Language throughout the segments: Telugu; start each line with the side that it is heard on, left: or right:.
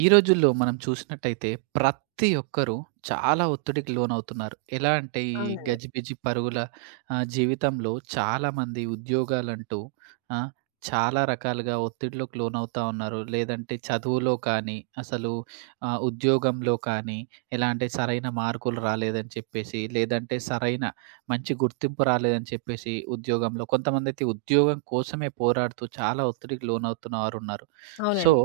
right: ఈ రోజుల్లో మనం చూసినట్టయితే ప్రతి ఒక్కరూ చాలా ఒత్తిడికి లోనవుతున్నారు. ఎలా అంటే ఈ
left: అవునండి.
right: గజిబిజి పరుగుల జీవితంలో చాలామంది ఉద్యోగాలంటూ ఆ! చాలా రకాలుగా ఒత్తిడిలోకి లోనవుతా ఉన్నారు. లేదంటే చదువులో కానీ, అసలు ఉద్యోగంలో కానీ, ఎలా అంటే సరైన మార్కులు రాలేదని చెప్పేసి, లేదంటే సరైన మంచి గుర్తింపు రాలేదని చెప్పేసి ఉద్యోగంలో కొంతమందైతే ఉద్యోగం కోసమే పోరాడుతూ చాలా ఒత్తిడికి లోనవుతున్న వారున్నారు. సో
left: అవునండి.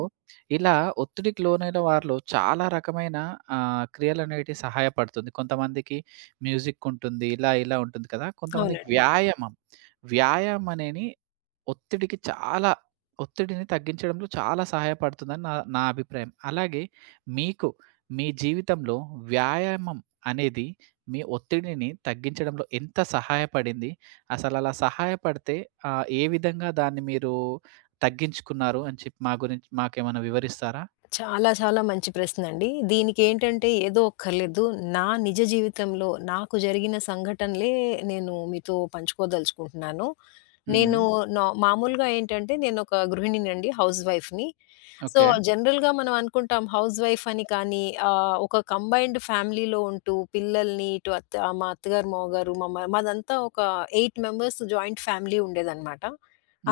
right: ఇలా ఒత్తిడికి లోనైన వారిలో చాలా రకమైన క్రియలనేటివి సహాయపడుతుంది. కొంతమందికి మ్యూజిక్ ఉంటుంది. ఇలా ఇలా ఉంటుంది కదా! కొంతమందికి
left: అవునండి.
right: వ్యాయామం. వ్యాయామం అనేని ఒత్తిడికి చాలా ఒత్తిడిని తగ్గించడంలో చాలా సహాయపడుతుందని నా నా అభిప్రాయం. అలాగే మీకు మీ జీవితంలో వ్యాయామం అనేది మీ ఒత్తిడిని తగ్గించడంలో ఎంత సహాయపడింది? అసలలా సహాయపడితే ఏ విధంగా దాన్ని మీరు తగ్గించుకున్నారు అని చెప్పి మా గురించి మాకేమైనా వివరిస్తారా?
left: చాలా చాలా మంచి ప్రశ్నండి. దీనికేంటంటే ఏదో అక్కర్లేదు. నా నిజ జీవితంలో నాకు జరిగిన సంఘటనలే నేను మీతో పంచుకోదలుచుకుంటున్నాను. నేను
right: హ్మ్.
left: నా మామూలుగా ఏంటంటే నేనొక గృహిణినండి. హౌస్ వైఫ్‌ని. So,
right: okay.
left: జనరల్‌గా మనం అనుకుంటాం హౌస్ వైఫ్ అని కానీ, ఒక కంబైన్డ్ ఫ్యామిలీలో ఉంటూ పిల్లల్ని ఇటు అత్త మా అత్తగారు, మావగారు మా మ మాదంతా ఒక 8 మెంబర్స్ జాయింట్ ఫ్యామిలీ ఉండేదనమాట.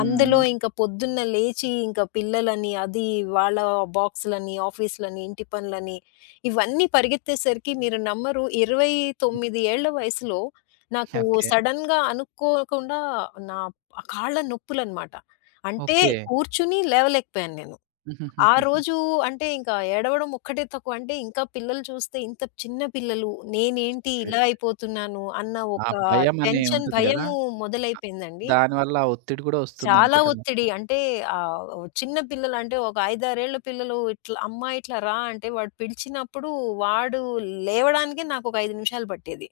left: అందులో ఇంక పొద్దున్న లేచి ఇంక పిల్లలని, అది వాళ్ళ బాక్సులని, ఆఫీసులని, ఇంటి పనులని ఇవన్నీ పరిగెత్తేసరికి మీరు నమ్మరు,
right: హ్మ్.
left: 29 ఏళ్ల వయసులో నాకు
right: ఓకే.
left: సడెన్‌గా అనుకోకుండా నా కాళ్ళ నొప్పులనమాట. అంటే
right: ఓకే.
left: కూర్చుని లేవలేకపోయాను నేను. ఆ
right: హుహుహుహు.
left: రోజు అంటే ఇంకా ఏడవడం ఒక్కటే తక్కువ. అంటే ఇంకా పిల్లలు చూస్తే ఇంత చిన్న పిల్లలు, నేనేంటి
right: ఓకే.
left: ఇలా అయిపోతున్నాను అన్న
right: ఆ
left: ఒక
right: భయం అని
left: టెన్షన్,
right: ఉంటుంది గదా!
left: భయము మొదలైపోయిందండి.
right: దానివల్ల ఆ ఒత్తిడి గూడా
left: చాలా
right: వస్తుందనుకుంటాను.
left: ఒత్తిడి అంటే ఆహ్, చిన్న పిల్లలు అంటే ఒక 5, 6 ఏళ్ల పిల్లలు ఇట్లా "అమ్మా ఇట్లా రా" అంటే వాడు పిలిచినప్పుడు వాడు లేవడానికే నాకు ఒక 5 నిమిషాలు పట్టేది.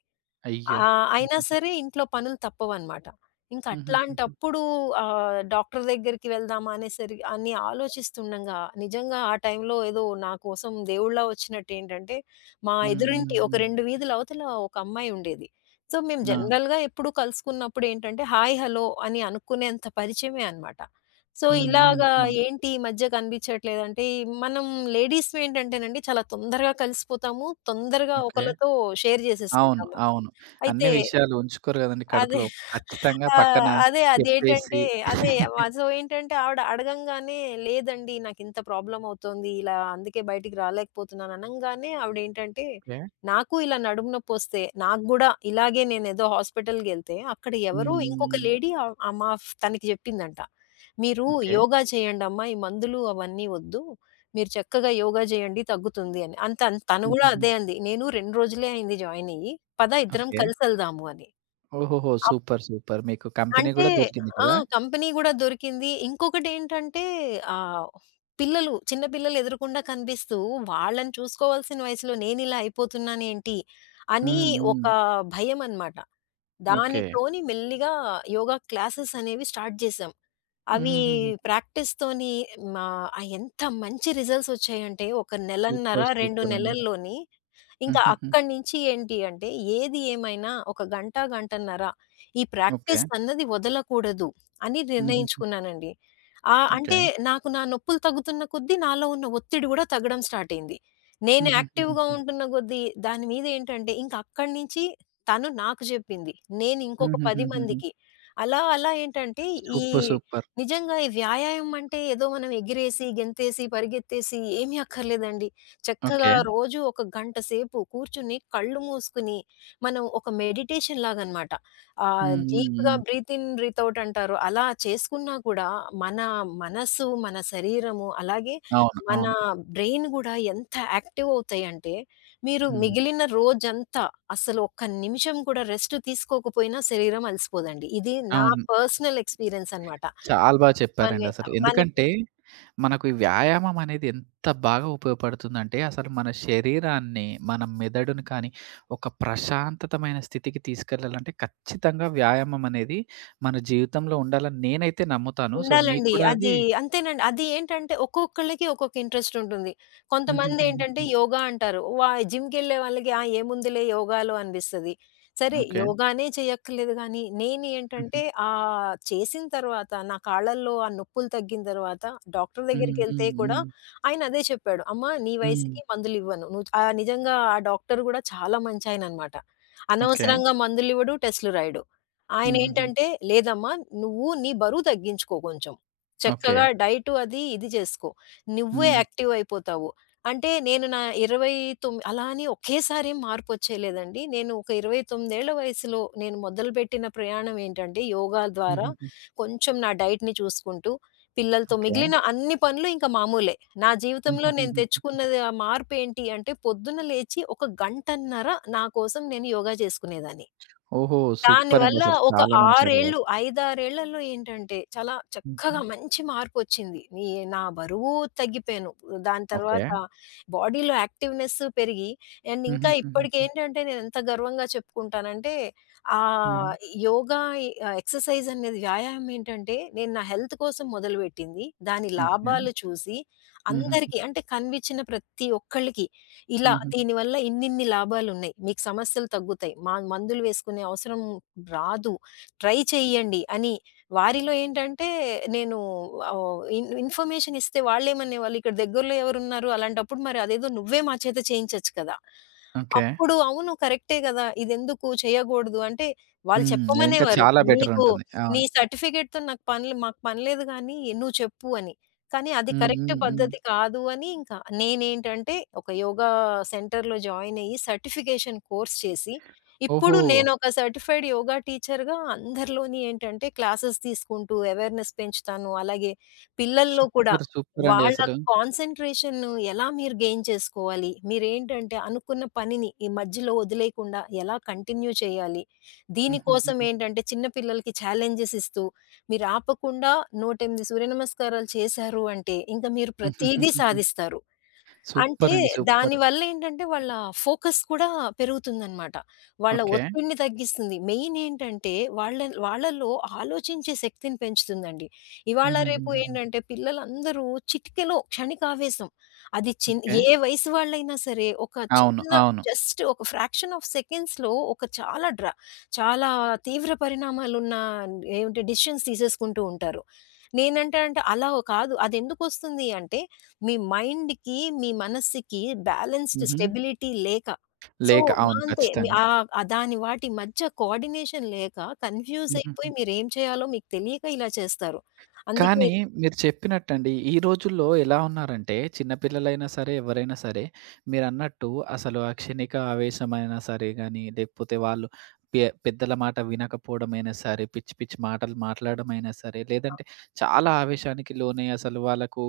right: అయ్యో!
left: ఆ! అయినా
right: హుహు.
left: సరే ఇంట్లో పనులు తప్పవనమాట. ఇంక
right: హుహుహుహు.
left: అట్లాంటప్పుడు డాక్టర్ దగ్గరికి వెళ్దామా అనేసరి అని ఆలోచిస్తుండంగా నిజంగా ఆ టైంలో ఏదో నా కోసం దేవుడిలా వచ్చినట్టేంటంటే, మా
right: హ్మ్. హ్మ్.
left: ఎదురింటి ఒక
right: హ్మ్.
left: 2 వీధుల అవతల ఒక అమ్మాయి ఉండేది. సో, మేము
right: ఆ!
left: జనరల్‌గా ఎప్పుడు కలుసుకున్నప్పుడేంటంటే, హాయ్, హలో అని అనుకునేంత పరిచయమే అనమాట. సో,
right: హ్మ్. హ్మ్.
left: ఇలాగా
right: హ్మ్.
left: ఏంటి ఈ మధ్య కనిపించట్లేదంటే, మనం లేడీస్ ఏంటంటేనండి చాలా తొందరగా కలిసిపోతాము. తొందరగా
right: ఓకే.
left: ఒకళ్ళతో షేర్
right: అవును.
left: చేసేసుకుంటాము.
right: అవును. అన్ని
left: అయితే
right: విషయాలు ఉంచుకోరు గదండీ
left: అదే.
right: కడుపులో. ఖచ్చితంగా
left: ఆ!
right: పక్కన
left: అదే
right: చెప్పేసి
left: అదేంటంటే అదే వ సో, ఏంటంటే ఆవిడ అడగంగానే లేదండి నాకింత ప్రాబ్లమ్ అవుతోంది. ఇలా అందుకే బయటికి రాలేకపోతున్నాను అనంగానే ఆవిడేంటంటే,
right: ఓకే.
left: నాకు ఇలా నడుము నొప్పొస్తే నాకు గూడా ఇలాగే నేనేదో హాస్పిటల్‌కెళ్తే అక్కడ
right: హ్మ్.
left: ఎవరో ఇంకొక
right: హ్మ్.
left: లేడీ ఆహ్, ఆహ్, మా తనకి జెప్పిందంట. "మీరు
right: ఓకే.
left: యోగా చేయండమ్మా. ఈ మందులు అవన్నీ వద్దు." మీరు చక్కగా యోగా చేయండి తగ్గుతుంది అని. అంత అంత- తను గూడా
right: హుహుహు.
left: అదే అంది. నేను 2 రోజులే అయింది జాయిన్ అయ్యి. పద ఇద్దరం
right: ఓకే.
left: కలిసెళ్దాము అని.
right: ఓహోహో!
left: అప్
right: సూపర్. సూపర్. మీకు కంపెనీ
left: అంటే
right: గూడా దొరికింది
left: ఆ!
right: కదా!
left: కంపెనీ గూడా దొరికింది. ఇంకొకటేంటంటే ఆహ్, పిల్లలు చిన్న పిల్లలు ఎదురుగుండా కనిపిస్తూ వాళ్ళని చూసుకోవాల్సిన వయసులో నేనిలా అయిపోతున్నానేంటి అని
right: హ్మ్.
left: ఒక
right: హ్మ్.
left: భయమనమాట.
right: ఓకే.
left: దానితోని మెల్లిగా యోగా క్లాసెస్ అనేవి స్టార్ట్ చేశాం. అవి
right: హుహుహుహు.
left: ప్రాక్టీస్‌తోని మా ఎంత మంచి రిజల్ట్స్ వచ్చాయంటే, ఒక నెలన్నర,
right: సూపర్.
left: 2
right: సూపర్ అండి.
left: నెలల్లోని ఇంకా
right: హుహుహు.
left: అక్కడి నుంచి ఏంటి అంటే ఏది ఏమైనా ఒక గంట, గంటన్నర ఈ
right: ఓకే.
left: ప్రాక్టీస్ అన్నది వదలకూడదు అని
right: హుహుహు.
left: నిర్ణయించుకున్నానండి.
right: ఓకే.
left: అంటే నాకు నా నొప్పులు తగ్గుతున్న కొద్దీ నాలో ఉన్న ఒత్తిడి గూడా తగ్గడం స్టార్ట్ అయింది. నేను యాక్టివ్‌గా
right: హుహుహుహుహు.
left: ఉంటున్న కొద్దీ దాని మీద ఏంటంటే ఇంక అక్కడి నుంచి తను నాకు జెప్పింది. నేను ఇంకొక 10
right: హుహుహుహుహు.
left: మందికి. అలా అలా ఏంటంటే ఈ
right: సూపర్. సూపర్.
left: నిజంగా ఈ వ్యాయామం అంటే ఏదో మనం ఎగిరేసి, గెంతేసి, పరిగెత్తేసి ఏమి అక్కర్లేదండి. చక్కగా
right: ఓకే.
left: రోజు ఒక గంట సేపు కూర్చుని కళ్ళు మూసుకుని మనం ఒక మెడిటేషన్ లాగనమాట.
right: హ్మ్. హ్మ్.
left: డీప్‌గా
right: హ్మ్.
left: బ్రీత్ ఇన్, బ్రీత్ ఔట్ అంటారు. అలా చేసుకున్నా కూడా మన మనసు, మన శరీరము అలాగే
right: అవును.
left: మన
right: అవును.
left: బ్రెయిన్ గూడా ఎంత యాక్టివ్ అవుతాయంటే మీరు
right: హ్మ్.
left: మిగిలిన రోజంతా అసలు ఒక్క నిమిషం కూడా రెస్ట్ తీసుకోకపోయినా శరీరం అలసిపోదండి. ఇది నా
right: అవును.
left: పర్సనల్ ఎక్స్‌పీరియన్స్ అనమాట.
right: చాలా బాగా చెప్పారండి
left: మళ్ళీ
right: అసలు.
left: మనకి
right: ఎందుకంటే, మనకు ఈ వ్యాయామం అనేది ఎంత బాగా ఉపయోగపడుతుందంటే, అసలు మన శరీరాన్ని, మన మెదడుని కానీ, ఒక ప్రశాంతతమైన స్థితికి తీసుకెళ్ళాలంటే, ఖచ్చితంగా వ్యాయామం అనేది మన జీవితంలో ఉండాలని నేనైతే నమ్ముతాను. సో, మీకు
left: ఉండాలండి.
right: కూడా అది
left: అది అంతేనండి. అది ఏంటంటే ఒక్కొక్కళ్ళకి ఒక్కొక్క ఇంట్రెస్ట్ ఉంటుంది. కొంతమంది ఏంటంటే
right: హుహుహుహుహు.
left: యోగా అంటారు. జిమ్‌కెళ్ళే వాళ్ళకి ఆ ఏముందిలే యోగాలో అనిపిస్తది. సరే
right: ఓకే.
left: యోగానే చేయక్కర్లేదు గానీ, నేను
right: హుహు.
left: ఏంటంటే చేసిన తర్వాత నా కాళ్ళల్లో ఆ నొప్పులు తగ్గిన తర్వాత డాక్టర్
right: హ్మ్.
left: దగ్గరికెళ్తే
right: హ్మ్.
left: కూడా
right: హ్మ్.
left: ఆయన అదే చెప్పాడు. "అమ్మ నీ
right: హ్మ్.
left: వయసుకి మందులివ్వను." నువ్వు నిజంగా ఆ డాక్టర్ గూడా చాలా మంచాయననమాట.
right: ఓకే.
left: అనవసరంగా మందులివ్వడు, టెస్ట్‌లు రాయడు.
right: హుహుహు.
left: ఆయనేంటంటే, "లేదమ్మా నువ్వు నీ బరువు తగ్గించుకో కొంచెం.
right: ఓకే.
left: చక్కగా డైటు అది ఇది చేసుకో. నువ్వే
right: హ్మ్.
left: యాక్టివ్ అయిపోతావు." అంటే నేను నా 29 అలా అని ఒకేసారి ఏం మార్పొచ్చేయలేదండి. నేను ఒక 29 ఏళ్ల వయసులో నేను మొదలుపెట్టిన ప్రయాణం ఏంటంటే, యోగా ద్వారా
right: హుహుహు.
left: కొంచెం నా డైట్‌ని చూసుకుంటూ, పిల్లలతో
right: ఓకే.
left: మిగిలిన అన్ని పనులు ఇంకా మామూలే. నా జీవితంలో నేను
right: హుహుహుహు.
left: తెచ్చుకున్నది ఆ మార్పేంటి అంటే, పొద్దున్న లేచి ఒక గంటన్నర నా కోసం నేను యోగా చేసుకునేదాన్ని.
right: ఓహో! సూపర్ అండి
left: దానివల్ల
right: అసలు.
left: ఒక
right: చాలా మంచి
left: 6 ఏళ్ళు,
right: అలవాటు.
left: 5, 6 ఏళ్లలో ఏంటంటే చాలా
right: హుహు.
left: చక్కగా మంచి మార్పొచ్చింది. నా బరువు తగ్గిపోయాను. దాని
right: ఓకే.
left: తర్వాత బాడీలో యాక్టివ్‌నెస్ పెరిగి అండ్ ఇంకా
right: హుహుహుహు.
left: ఇప్పటికేంటంటే నేనెంత గర్వంగా చెప్పుకుంటానంటే
right: హుహు.
left: ఆహ్, యోగా ఎక్సర్సైజ్ అనేది వ్యాయామం ఏంటంటే నేను నా హెల్త్ కోసం మొదలుపెట్టింది. దాని
right: ఓకే.
left: లాభాలు చూసి
right: హుహు.
left: అందరికీ అంటే కనిపించిన ప్రతి ఒక్కళ్ళకి ఇలా
right: హుహు.
left: దీనివల్ల ఇన్నిన్ని లాభాలున్నాయి. మీకు సమస్యలు తగ్గుతాయి. మా మందులు వేసుకునే అవసరం రాదు. ట్రై చేయండి అని వారిలో ఏంటంటే నేను ఆహ్, ఇన్ ఇన్ఫర్మేషన్ ఇస్తే వాళ్ళేమనేవాళ్ళు ఇక్కడ దగ్గరలో ఎవరున్నారు? అలాంటప్పుడు మరి అదేదో నువ్వే మా చేత చేయించొచ్చు కదా!
right: ఓకే.
left: అప్పుడు అవును కరెక్టే గదా! ఇదెందుకు చేయగూడదు అంటే వాళ్ళు
right: హ్మ్. అదింకా
left: చెప్పమనేవారు.
right: చాలా
left: నీకు
right: బెటరుంటుంది.
left: నీ
right: అవును.
left: సర్టిఫికేట్‌తో నాకు పనిలే మాకు పనిలేదు గానీ నువ్వు చెప్పు అని. కానీ అది
right: హ్మ్.
left: కరెక్ట్
right: హ్మ్. హ్మ్.
left: పద్ధతి కాదు అని ఇంకా నేనేంటంటే ఒక యోగా సెంటర్‌లో జాయిన్ అయ్యి సర్టిఫికేషన్ కోర్స్ చేసి, ఇప్పుడు
right: ఓహో!
left: నేనొక సర్టిఫైడ్ యోగా టీచర్‌గా అందరిలోని ఏంటంటే క్లాసెస్ తీసుకుంటూ అవేర్‌నెస్ పెంచుతాను. అలాగే పిల్లల్లో కూడా
right: సూపర్. సూపరండి
left: వాళ్ళ
right: అసలు.
left: కాన్సంట్రేషన్ ఎలా మీరు గెయిన్ చేసుకోవాలి? మీరేంటంటే అనుకున్న పనిని ఈ మధ్యలో వదిలేయకుండా ఎలా కంటిన్యూ చేయాలి? దీనికోసం
right: హుహుహుహు.
left: ఏంటంటే చిన్న పిల్లలకి ఛాలెంజెస్ ఇస్తూ మీరాపకుండా 108 సూర్యనమస్కారాలు చేశారు అంటే, ఇంక మీరు ప్రతీదీ
right: హుహుహుహుహు.
left: సాధిస్తారు. అంటే
right: సూపరండి. సూపర్.
left: దానివల్ల ఏంటంటే వాళ్ళ ఫోకస్ కూడా పెరుగుతుందనమాట. వాళ్ళ
right: ఓకే.
left: ఒత్తిడిని తగ్గిస్తుంది. మెయిన్ ఏంటంటే వాళ్ళ వాళ్ళలో ఆలోచించే శక్తిని పెంచుతుందండి. ఇవాళ రేపు
right: హుహుహుహుహు.
left: ఏంటంటే పిల్లలందరూ చిటికెలో క్షణికావేశం. అది చిన్
right: ఓకే.
left: ఏ వయసు వాళ్ళైనా సరే ఒక
right: అవును.
left: చిన్న
right: అవును.
left: జస్ట్ ఒక ఫ్రాక్షన్ ఆఫ్ సెకండ్స్‌లో ఒక చాలా తీవ్ర పరిణామాలున్న ఏంటి డెసిషన్స్ తీసేసుకుంటూ ఉంటారు. అంటే అలా కాదు. అదెందుకొస్తుంది అంటే మీ మైండ్‌కి, మీ మనస్సుకి బ్యాలెన్స్‌డ్
right: హుహు.
left: స్టెబిలిటీ లేక. సో,
right: లేక
left: మా
right: అవును.
left: అంతే
right: ఖచ్చితంగా.
left: ఆహ్, ఆ ఆ దాని వాటి మధ్య కోఆర్డినేషన్ లేక కన్‌ఫ్యూజ్
right: హుహుహు.
left: అయిపోయి మీరేం చేయాలో మీకు తెలియక ఇలా చేస్తారు. అందుకే
right: కానీ మీరు చెప్పినట్టండి, ఈ రోజుల్లో ఎలా ఉన్నారంటే, చిన్న పిల్లలైనా సరే, ఎవరైనా సరే, మీరన్నట్టు అసలు ఆ క్షణిక ఆవేశమైనా సరే గాని, లేకపోతే వాళ్ళు పెద్దల మాట వినకపోవడమైనా సరే, పిచ్చి పిచ్చి మాటలు మాట్లాడమైనా సరే, లేదంటే చాలా ఆవేశానికి లోనై అసలు వాళ్ళకు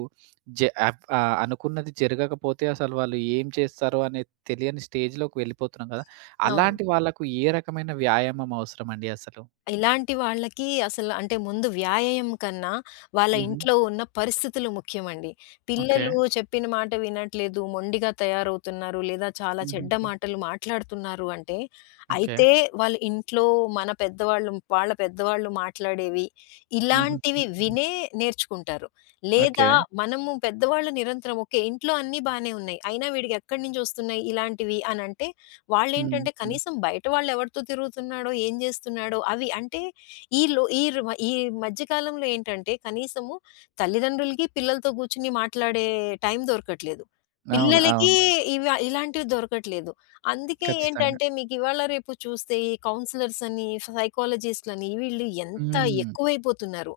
right: అనుకున్నది జరగకపోతే అసలు వాళ్ళు ఏం చేస్తారో అనేది తెలియని స్టేజ్‌లోకి వెళ్ళిపోతున్నాం కదా!
left: అవును.
right: అలాంటి వాళ్ళకు ఏ రకమైన వ్యాయామం అవసరమండి అసలు?
left: ఇలాంటి వాళ్ళకి అసలు అంటే ముందు వ్యాయామం కన్నా, వాళ్ళ
right: హుహు.
left: ఇంట్లో ఉన్న పరిస్థితులు ముఖ్యమండి.
right: ఓకే.
left: పిల్లలు చెప్పిన మాట వినట్లేదు, మొండిగా తయారవుతున్నారు, లేదా చాలా చెడ్డ
right: హుహుహు.
left: మాటలు మాట్లాడుతున్నారు అంటే,
right: ఓకే.
left: అయితే వాళ్ళ ఇంట్లో మన పెద్దవాళ్ళు, వాళ్ళ పెద్దవాళ్ళు మాట్లాడేవి,
right: హుహు.
left: ఇలాంటివి
right: హుహు.
left: వినే నేర్చుకుంటారు. లేదా
right: ఓకే.
left: మనము పెద్దవాళ్ళు నిరంతరం ఓకే. ఇంట్లో అన్నీ బానే ఉన్నాయి. అయినా వీడికి ఎక్కడి నుంచొస్తున్నాయి ఇలాంటివి అనంటే,
right: హ్మ్.
left: వాళ్ళేంటంటే
right: హ్మ్.
left: కనీసం బయట వాళ్ళెవరితో తిరుగుతున్నాడో, ఏం జేస్తున్నాడో అవి అంటే ఈ లో ఈ ర్ ఈ మధ్య కాలంలో ఏంటంటే కనీసము తల్లిదండ్రులకి పిల్లలతో గూర్చొని మాట్లాడే టైం దొరకట్లేదు.
right: అవును.
left: పిల్లలకి
right: అవును.
left: ఇలాంటివి దొరకట్లేదు. అందుకే
right: ఖచ్చితంగా.
left: ఏంటంటే మీకివాళ రేపు చూస్తే ఈ కౌన్సిలర్స్ అని, సైకాలజిస్ట్‌లని వీళ్ళు ఎంత
right: హ్మ్.
left: ఎక్కువైపోతున్నారు.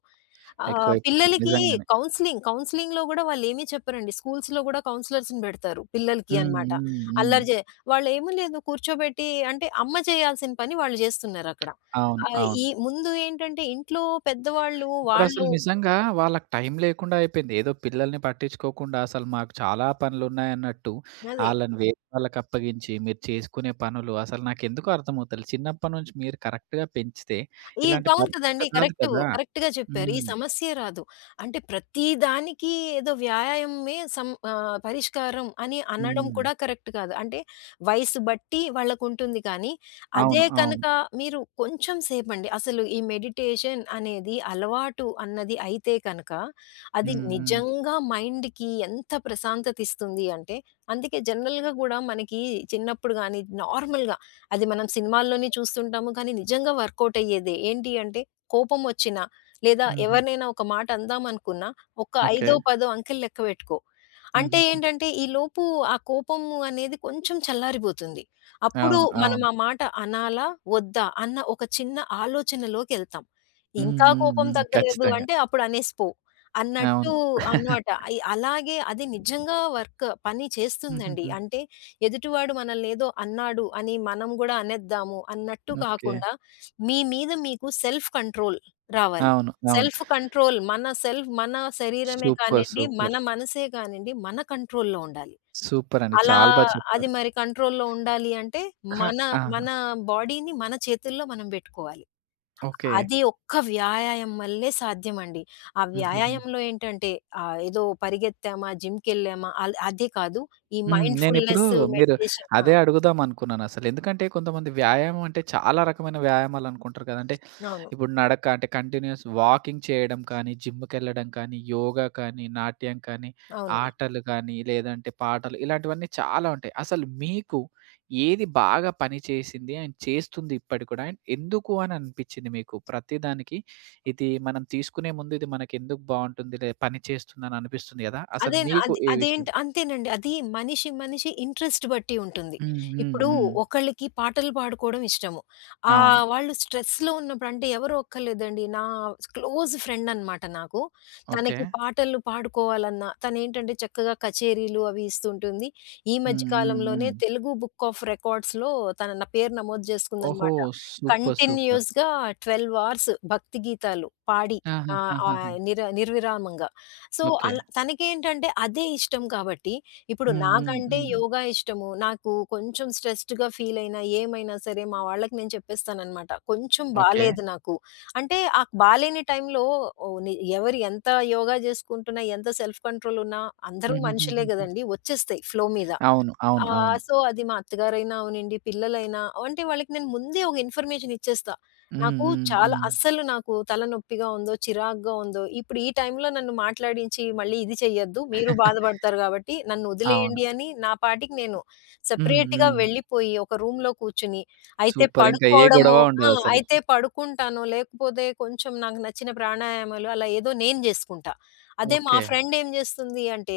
right: ఎక్కువైపోతుంది.
left: పిల్లలకి
right: నిజంగానే.
left: కౌన్సెలింగ్, కౌన్సెలింగ్‌లో గూడా వాళ్ళేమి చెప్పరండి. స్కూల్స్‌లో గూడా కౌన్సిలర్స్‌ని బెడతారు పిల్లలకి
right: హ్మ్.
left: అనమాట.
right: హ్మ్. హ్మ్.
left: అల్లరి జే వాళ్ళేమి లేదు కూర్చోబెట్టి అంటే అమ్మ చేయాల్సిన పని వాళ్ళు జేస్తున్నారక్కడ.
right: అవును. అవును.
left: ఈ ముందు ఏంటంటే ఇంట్లో పెద్దవాళ్ళు,
right: ఇప్పుడసలు
left: వాళ్ళు
right: నిజంగా వాళ్ళకి టైం లేకుండా అయిపోయింది. ఏదో పిల్లల్ని పట్టించుకోకుండా అసలు మాకు చాలా పనులున్నాయన్నట్టు
left: అదే.
right: ఆళ్ళని వేరే వాళ్ళకప్పగించి, మీరు చేసుకునే పనులు అసలు నాకెందుకో అర్థమవుతలే. చిన్నప్పటి నుంచి మీరు కరెక్ట్‌గా పెంచితే
left: ఈ
right: ఇలాంటి
left: అవును కదండీ.
right: పరిస్థితి రాదు
left: కరెక్టు.
right: కదా!
left: కరెక్ట్‌గా చెప్పారు. ఈ
right: హ్మ్.
left: సమస్యే రాదు. అంటే ప్రతి దానికి ఏదో పరిష్కారం అని అనడం
right: హ్మ్.
left: కూడా కరెక్ట్ కాదు. అంటే వయసు బట్టి వాళ్ళకుంటుంది కానీ,
right: అవును.
left: అదే
right: అవును.
left: కనుక మీరు కొంచెం సేపండి అసలు ఈ మెడిటేషన్ అనేది అలవాటు అన్నది అయితే కనుక, అది
right: హ్మ్. హ్మ్.
left: నిజంగా మైండ్‌కి ఎంత ప్రశాంతత ఇస్తుంది అంటే అందుకే జనరల్‌గా గూడా మనకి చిన్నప్పుడు గాని, నార్మల్‌గా అది మనం సినిమాల్లోనే చూస్తుంటాము. కానీ నిజంగా వర్కౌట్ అయ్యేదే. ఏంటి అంటే కోపం వచ్చినా, లేదా
right: హుహు.
left: ఎవరినైనా ఒక మాట అందామనుకున్నా, ఒక
right: ఓకే.
left: ఐదో, పదో అంకెలు లెక్క పెట్టుకో. అంటే
right: హుహుహు.
left: ఏంటంటే ఈలోపు ఆ కోపము అనేది కొంచెం చల్లారిపోతుంది. అప్పుడు
right: అవును.
left: మనం
right: అవును.
left: ఆ మాట అనాలా? వద్దా? అన్న ఒక చిన్న ఆలోచనలోకెళ్తాం.
right: హ్మ్.
left: ఇంకా
right: హ్మ్.
left: కోపం
right: హ్మ్.
left: తగ్గలేదు
right: ఖచ్చితంగా.
left: అంటే అప్పుడు అన్నట్టు
right: అవును.
left: అన్నమాట. అలాగే అది నిజంగా పని చేస్తుందండి.
right: హుహుహు.
left: అంటే ఎదుటివాడు మనల్నేదో అన్నాడు అని మనం గూడా అనేద్దాము అన్నట్టు
right: ఓకే.
left: కాకుండా, మీ మీద మీకు సెల్ఫ్ కంట్రోల్ రావాలి.
right: అవును. అవును.
left: సెల్ఫ్ కంట్రోల్ మన సెల్ఫ్ మన శరీరమే
right: సూపర్.
left: కానియండి, మన
right: సూపర్.
left: మనసే కానియండి, మన కంట్రోల్‌లో ఉండాలి.
right: సూపర్ అండి.
left: అలా
right: చాలా బా
left: అది
right: చెప్పారు.
left: మరి కంట్రోల్‌లో ఉండాలి అంటే,
right: కా
left: మన
right: ఆ!
left: మన బాడీని మన చేతుల్లో మనం బెట్టుకోవాలి.
right: ఓకే.
left: అది ఒక్క వ్యాయామం వల్లే సాధ్యమండి. ఆ
right: హుహుహు.
left: వ్యాయామంలో ఏంటంటే, ఏదో పరిగెత్తామా, జిమ్‌కెళ్ళామా అల్ అది కాదు. ఈ
right: హ్మ్. నేనిప్పుడు
left: మైండ్‌ఫుల్‌నెస్
right: మీరు
left: మెడిటేషన్ ఆ!
right: అదే అడుగుదాం అనుకున్నానసలు. ఎందుకంటే కొంతమంది వ్యాయామం అంటే చాలా రకమైన వ్యాయామాలు అనుకుంటారు కదా! అంటే
left: అవును.
right: ఇప్పుడు నడక అంటే కంటిన్యూయస్ వాకింగ్ చేయడం కానీ, జిమ్‌కెళ్ళడం కానీ, యోగా కానీ, నాట్యం కానీ,
left: అవును.
right: ఆటలు కానీ, లేదంటే పాటలు ఇలాంటివన్నీ చాలా ఉంటాయి. అసలు మీకు ఏది బాగా పనిచేసింది అండ్ చేస్తుంది ఇప్పటికి కూడా? అండ్ ఎందుకు అని అనిపిచ్చింది మీకు? ప్రతి దానికి ఇది మనం తీసుకునే ముందు ఇది మనకెందుకు బావుంటుంది లే పనిచేస్తుందని అనిపిస్తుంది గదా! అసలు
left: అదేనా
right: మీకు
left: అది
right: ఏ విషయం?
left: అదేంటి అంతేనండి. అది మనిషి, మనిషి ఇంట్రెస్ట్ బట్టి ఉంటుంది.
right: హ్మ్. హ్మ్.
left: ఇప్పుడు
right: హ్మ్.
left: ఒకళ్ళకి పాటలు పాడుకోవడం ఇష్టము.
right: అవును.
left: వాళ్ళు స్ట్రెస్‌లో ఉన్నప్పుడు అంటే ఎవరో ఒక్కళ్ళేదండి. నా క్లోజ్ ఫ్రెండ్ అనమాట నాకు.
right: ఓకే.
left: తనకి పాటలు పాడుకోవాలన్న తనేంటంటే చక్కగా కచేరీలు అవి ఇస్తుంటుంది. ఈ మధ్య
right: హ్మ్. హ్మ్. హ్మ్.
left: కాలంలోనే తెలుగు బుక్ ఆఫ్ రికార్డ్స్‌లో నా పేరు నమోదు
right: ఓహో!
left: చేసుకుందనమాట.
right: సూపర్. సూపర్.
left: కంటిన్యూయస్‌గా 12 అవర్స్ భక్తి గీతాలు పాడి ఆహ్,
right: ఆహాహాహాహా!
left: ఆహ్, నిర నిర్విరామంగా. So,
right: okay.
left: అలా తనకేంటంటే అదే ఇష్టం కాబట్టి, ఇప్పుడు
right: హ్మ్. హ్మ్.
left: నాకంటే
right: హ్మ్.
left: యోగా ఇష్టము. నాకు కొంచెం స్ట్రెస్డ్‌గా ఫీల్ అయినా, ఏమైనా సరే మా వాళ్ళకి నేను చెప్పేస్తాననమాట. కొంచెం
right: ఓకే.
left: బాలేదు నాకు. అంటే ఆ బాలేని టైంలో ఓహ్, ని ఎవరు ఎంత యోగా జేసుకుంటున్నా, ఎంత సెల్ఫ్ కంట్రోల్ ఉన్నా అందరూ మనుషులే
right: హుహుహుహుహు.
left: గదండీ! వచ్చేస్తాయి ఫ్లో మీద.
right: అవును. అవును. అవును.
left: సో, అది మా అత్తగారైనా అవనండి, పిల్లలైనా అంటే వాళ్ళకి నేను ముందే ఒక ఇన్ఫర్మేషన్ ఇచ్చేస్తా.
right: హ్మ్.
left: నాకు
right: హ్మ్.
left: చాలా
right: హ్మ్.
left: అస్సలు నాకు తలనొప్పిగా ఉందో, చిరాకుగా ఉందో, ఇప్పుడు ఈ టైంలో నన్ను మాట్లాడించి మళ్ళీ ఇది చెయ్యొద్దు. మీరు బాధపడతారు కాబట్టి నన్ను
right: అవును.
left: వదిలేయండి అని నా పాటికి నేను
right: హ్మ్.
left: సెపరేట్‌గా
right: హ్మ్.
left: వెళ్ళిపోయి ఒక రూమ్‌లో కూర్చొని అయితే
right: సూపర్. ఇంకా ఏ
left: పడుకోవడమో
right: గొడవ
left: ఆ!
right: ఉండదసలు.
left: అయితే పడుకుంటాను. లేకపోతే కొంచెం నాకు నచ్చిన ప్రాణాయామాలు అలా ఏదో నేను జేసుకుంటా. అదే మా
right: ఓకే.
left: ఫ్రెండ్ ఏం జేస్తుంది అంటే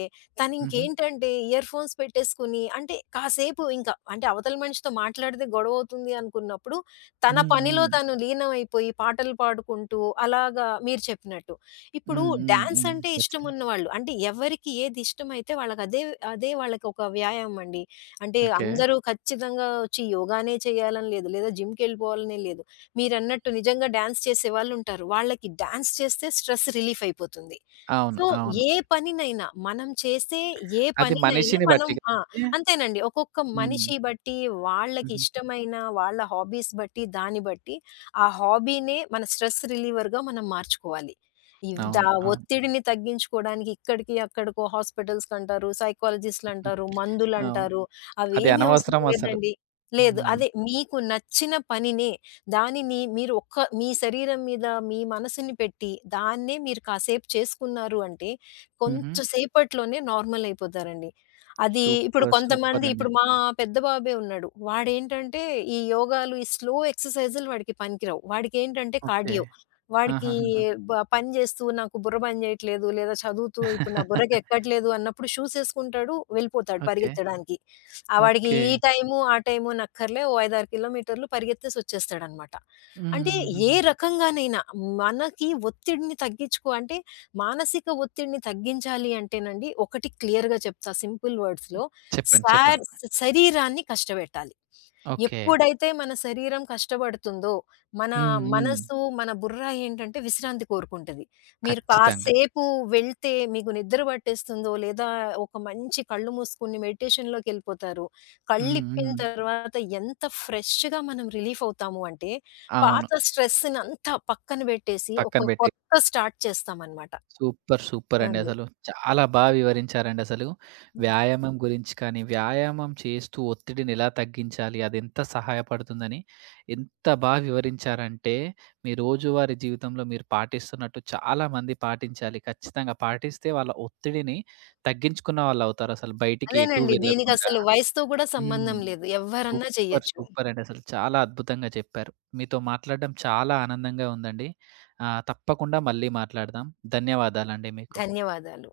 right: హుహు.
left: తనింకేంటంటే ఇయర్ ఫోన్స్ పెట్టేసుకొని అంటే కాసేపు ఇంకా అంటే అవతల మనిషితో మాట్లాడితే గొడవవుతుంది అనుకున్నప్పుడు, తన
right: హ్మ్.
left: పనిలో
right: హ్మ్.
left: తను లీనమైపోయి పాటలు పాడుకుంటూ అలాగా మీరు చెప్పినట్టు. ఇప్పుడు
right: హ్మ్. హ్మ్.
left: డాన్స్
right: హ్మ్.
left: అంటే
right: ఖచ్చితంగా.
left: ఇష్టమున్నవాళ్ళు అంటే ఎవరికి ఏది ఇష్టమైతే వాళ్ళకదే అదే వాళ్ళకొక వ్యాయామం అండి. అంటే
right: ఓకే.
left: అందరూ ఖచ్చితంగా వచ్చి యోగానే చేయాలని లేదు. లేదా జిమ్‌కెళ్ళిపోవాలనే లేదు. మీరన్నట్టు నిజంగా డాన్స్ చేసేవాళ్ళుంటారు. వాళ్ళకి డాన్స్ చేస్తే స్ట్రెస్ రిలీఫ్ అయిపోతుంది.
right: అవును.
left: సో,
right: అవును.
left: ఏ పనినైనా మనం చేసే ఏ
right: అది
left: పనినైనా
right: మనిషిని
left: మనం
right: బట్టి
left: ఆ!
right: గాని
left: అంతేనండి. ఒక్కొక్క
right: హ్మ్.
left: మనిషి బట్టి, వాళ్ళకి
right: హుహు.
left: ఇష్టమైన వాళ్ళ హాబీస్ బట్టి, దాన్ని బట్టి ఆ హాబీనే మన స్ట్రెస్ రిలీవర్‌గా మనం మార్చుకోవాలి. ఇవ్ దా
right: అవును. అవును.
left: ఒత్తిడిని తగ్గించుకోవడానికి ఇక్కడికి, అక్కడికో హాస్పిటల్స్‌కంటారు,
right: హ్మ్.
left: సైకాలజిస్ట్‌లంటారు,
right: అవును.
left: మందులంటారు.
right: అది
left: అవేమీ అవసరం
right: అనవసరం అసలు.
left: లేదండి. లేదు.
right: హ్మ్.
left: అదే మీకు నచ్చిన పనినే దానిని మీరు ఒక్క మీ శరీరం మీద మీ మనసుని పెట్టి దాన్నే మీరు కాసేపు చేసుకున్నారు అంటే
right: హుహు.
left: కొంచెంసేపట్లోనే నార్మల్ అయిపోతారండి. అది ఇప్పుడు
right: సూపర్.
left: కొంతమంది
right: సూపరండి.
left: ఇప్పుడు మా పెద్ద బాబే ఉన్నాడు. వాడేంటంటే ఈ యోగాలు, ఈ స్లో ఎక్సర్‌సైజులు వాడికి పనికిరావు. వాడికేంటంటే
right: ఓకే.
left: కార్డియో. వాడికి
right: ఆహాహాహా!
left: పని చేస్తూ నాకు బుర్ర పని చేయట్లేదు లేదా చదువుతూ ఇప్పుడు నా బుర్రకెక్కట్లేదు అన్నప్పుడు షూస్ ఏసుకుంటాడు వెళ్ళిపోతాడు
right: ఓకే.
left: పరిగెత్తడానికి. ఆ వాడికి
right: ఓకే.
left: ఈ టైము, ఆ టైము అనక్కర్లే ఓ 5, 6 కిలోమీటర్లు పరిగెత్తేసొచ్చేస్తాడనమాట. అంటే ఏ
right: హుహుహుహు.
left: రకంగానైనా మనకి ఒత్తిడిని తగ్గించుకో అంటే మానసిక ఒత్తిడిని తగ్గించాలి అంటేనండి ఒకటి క్లియర్‌గా చెప్తా సింపుల్ వర్డ్స్‌లో
right: చెప్పండి.
left: సార్
right: చెప్పండి.
left: శరీరాన్ని కష్టపెట్టాలి.
right: ఓకే.
left: ఎప్పుడైతే మన శరీరం కష్టపడుతుందో, మన
right: హ్మ్. హ్మ్.
left: మనసు, మన బుర్ర ఏంటంటే విశ్రాంతి కోరుకుంటది. మీరు
right: ఖచ్చితంగా.
left: కాసేపు వెళ్తే మీకు నిద్ర పట్టేస్తుందో, లేదా ఒక మంచి కళ్ళు మూసుకొని మెడిటేషన్‌లోకెళ్ళిపోతారు.
right: హ్మ్.
left: కళ్ళిప్పిన
right: హ్మ్.
left: తర్వాత ఎంత ఫ్రెష్‌గా మనం రిలీఫ్ అవుతాము అంటే
right: అవును.
left: పాత స్ట్రెస్‌నంతా పక్కన బెట్టేసి,
right: పక్కన
left: ఒక
right: పెట్టేసి.
left: కొత్త స్టార్ట్ చేస్తామనమాట.
right: సూపర్. సూపర్ అండి.
left: అది.
right: అసలు చాలా బా వివరించారండి అసలు.
left: అది.
right: వ్యాయామం గురించి కానీ, వ్యాయామం చేస్తూ ఒత్తిడిని ఎలా తగ్గించాలి, అదెంత సహాయపడుతుందని ఎంత బా వివరించారంటే, మీ రోజువారీ జీవితంలో మీరు పాటిస్తున్నట్టు చాలామంది పాటించాలి. ఖచ్చితంగా పాటిస్తే వాళ్ళ ఒత్తిడిని తగ్గించుకున్న వాళ్ళవుతారు. అసలు బయటికి ఎటూ
left: అదేనండి.
right: వెళ్ళకుండా
left: దీనికసలు వయసుతో గూడా
right: హ్మ్.
left: సంబంధం లేదు. ఎవ్వరన్నా
right: సూపర్.
left: చెయ్యొచ్చు.
right: సూపర్ అండి. అసలు చాలా అద్భుతంగా చెప్పారు. మీతో మాట్లాడడం చాలా ఆనందంగా ఉందండి. తప్పకుండా మళ్ళీ మాట్లాడదాం. ధన్యవాదాలండి మీకు.
left: ధన్యవాదాలు.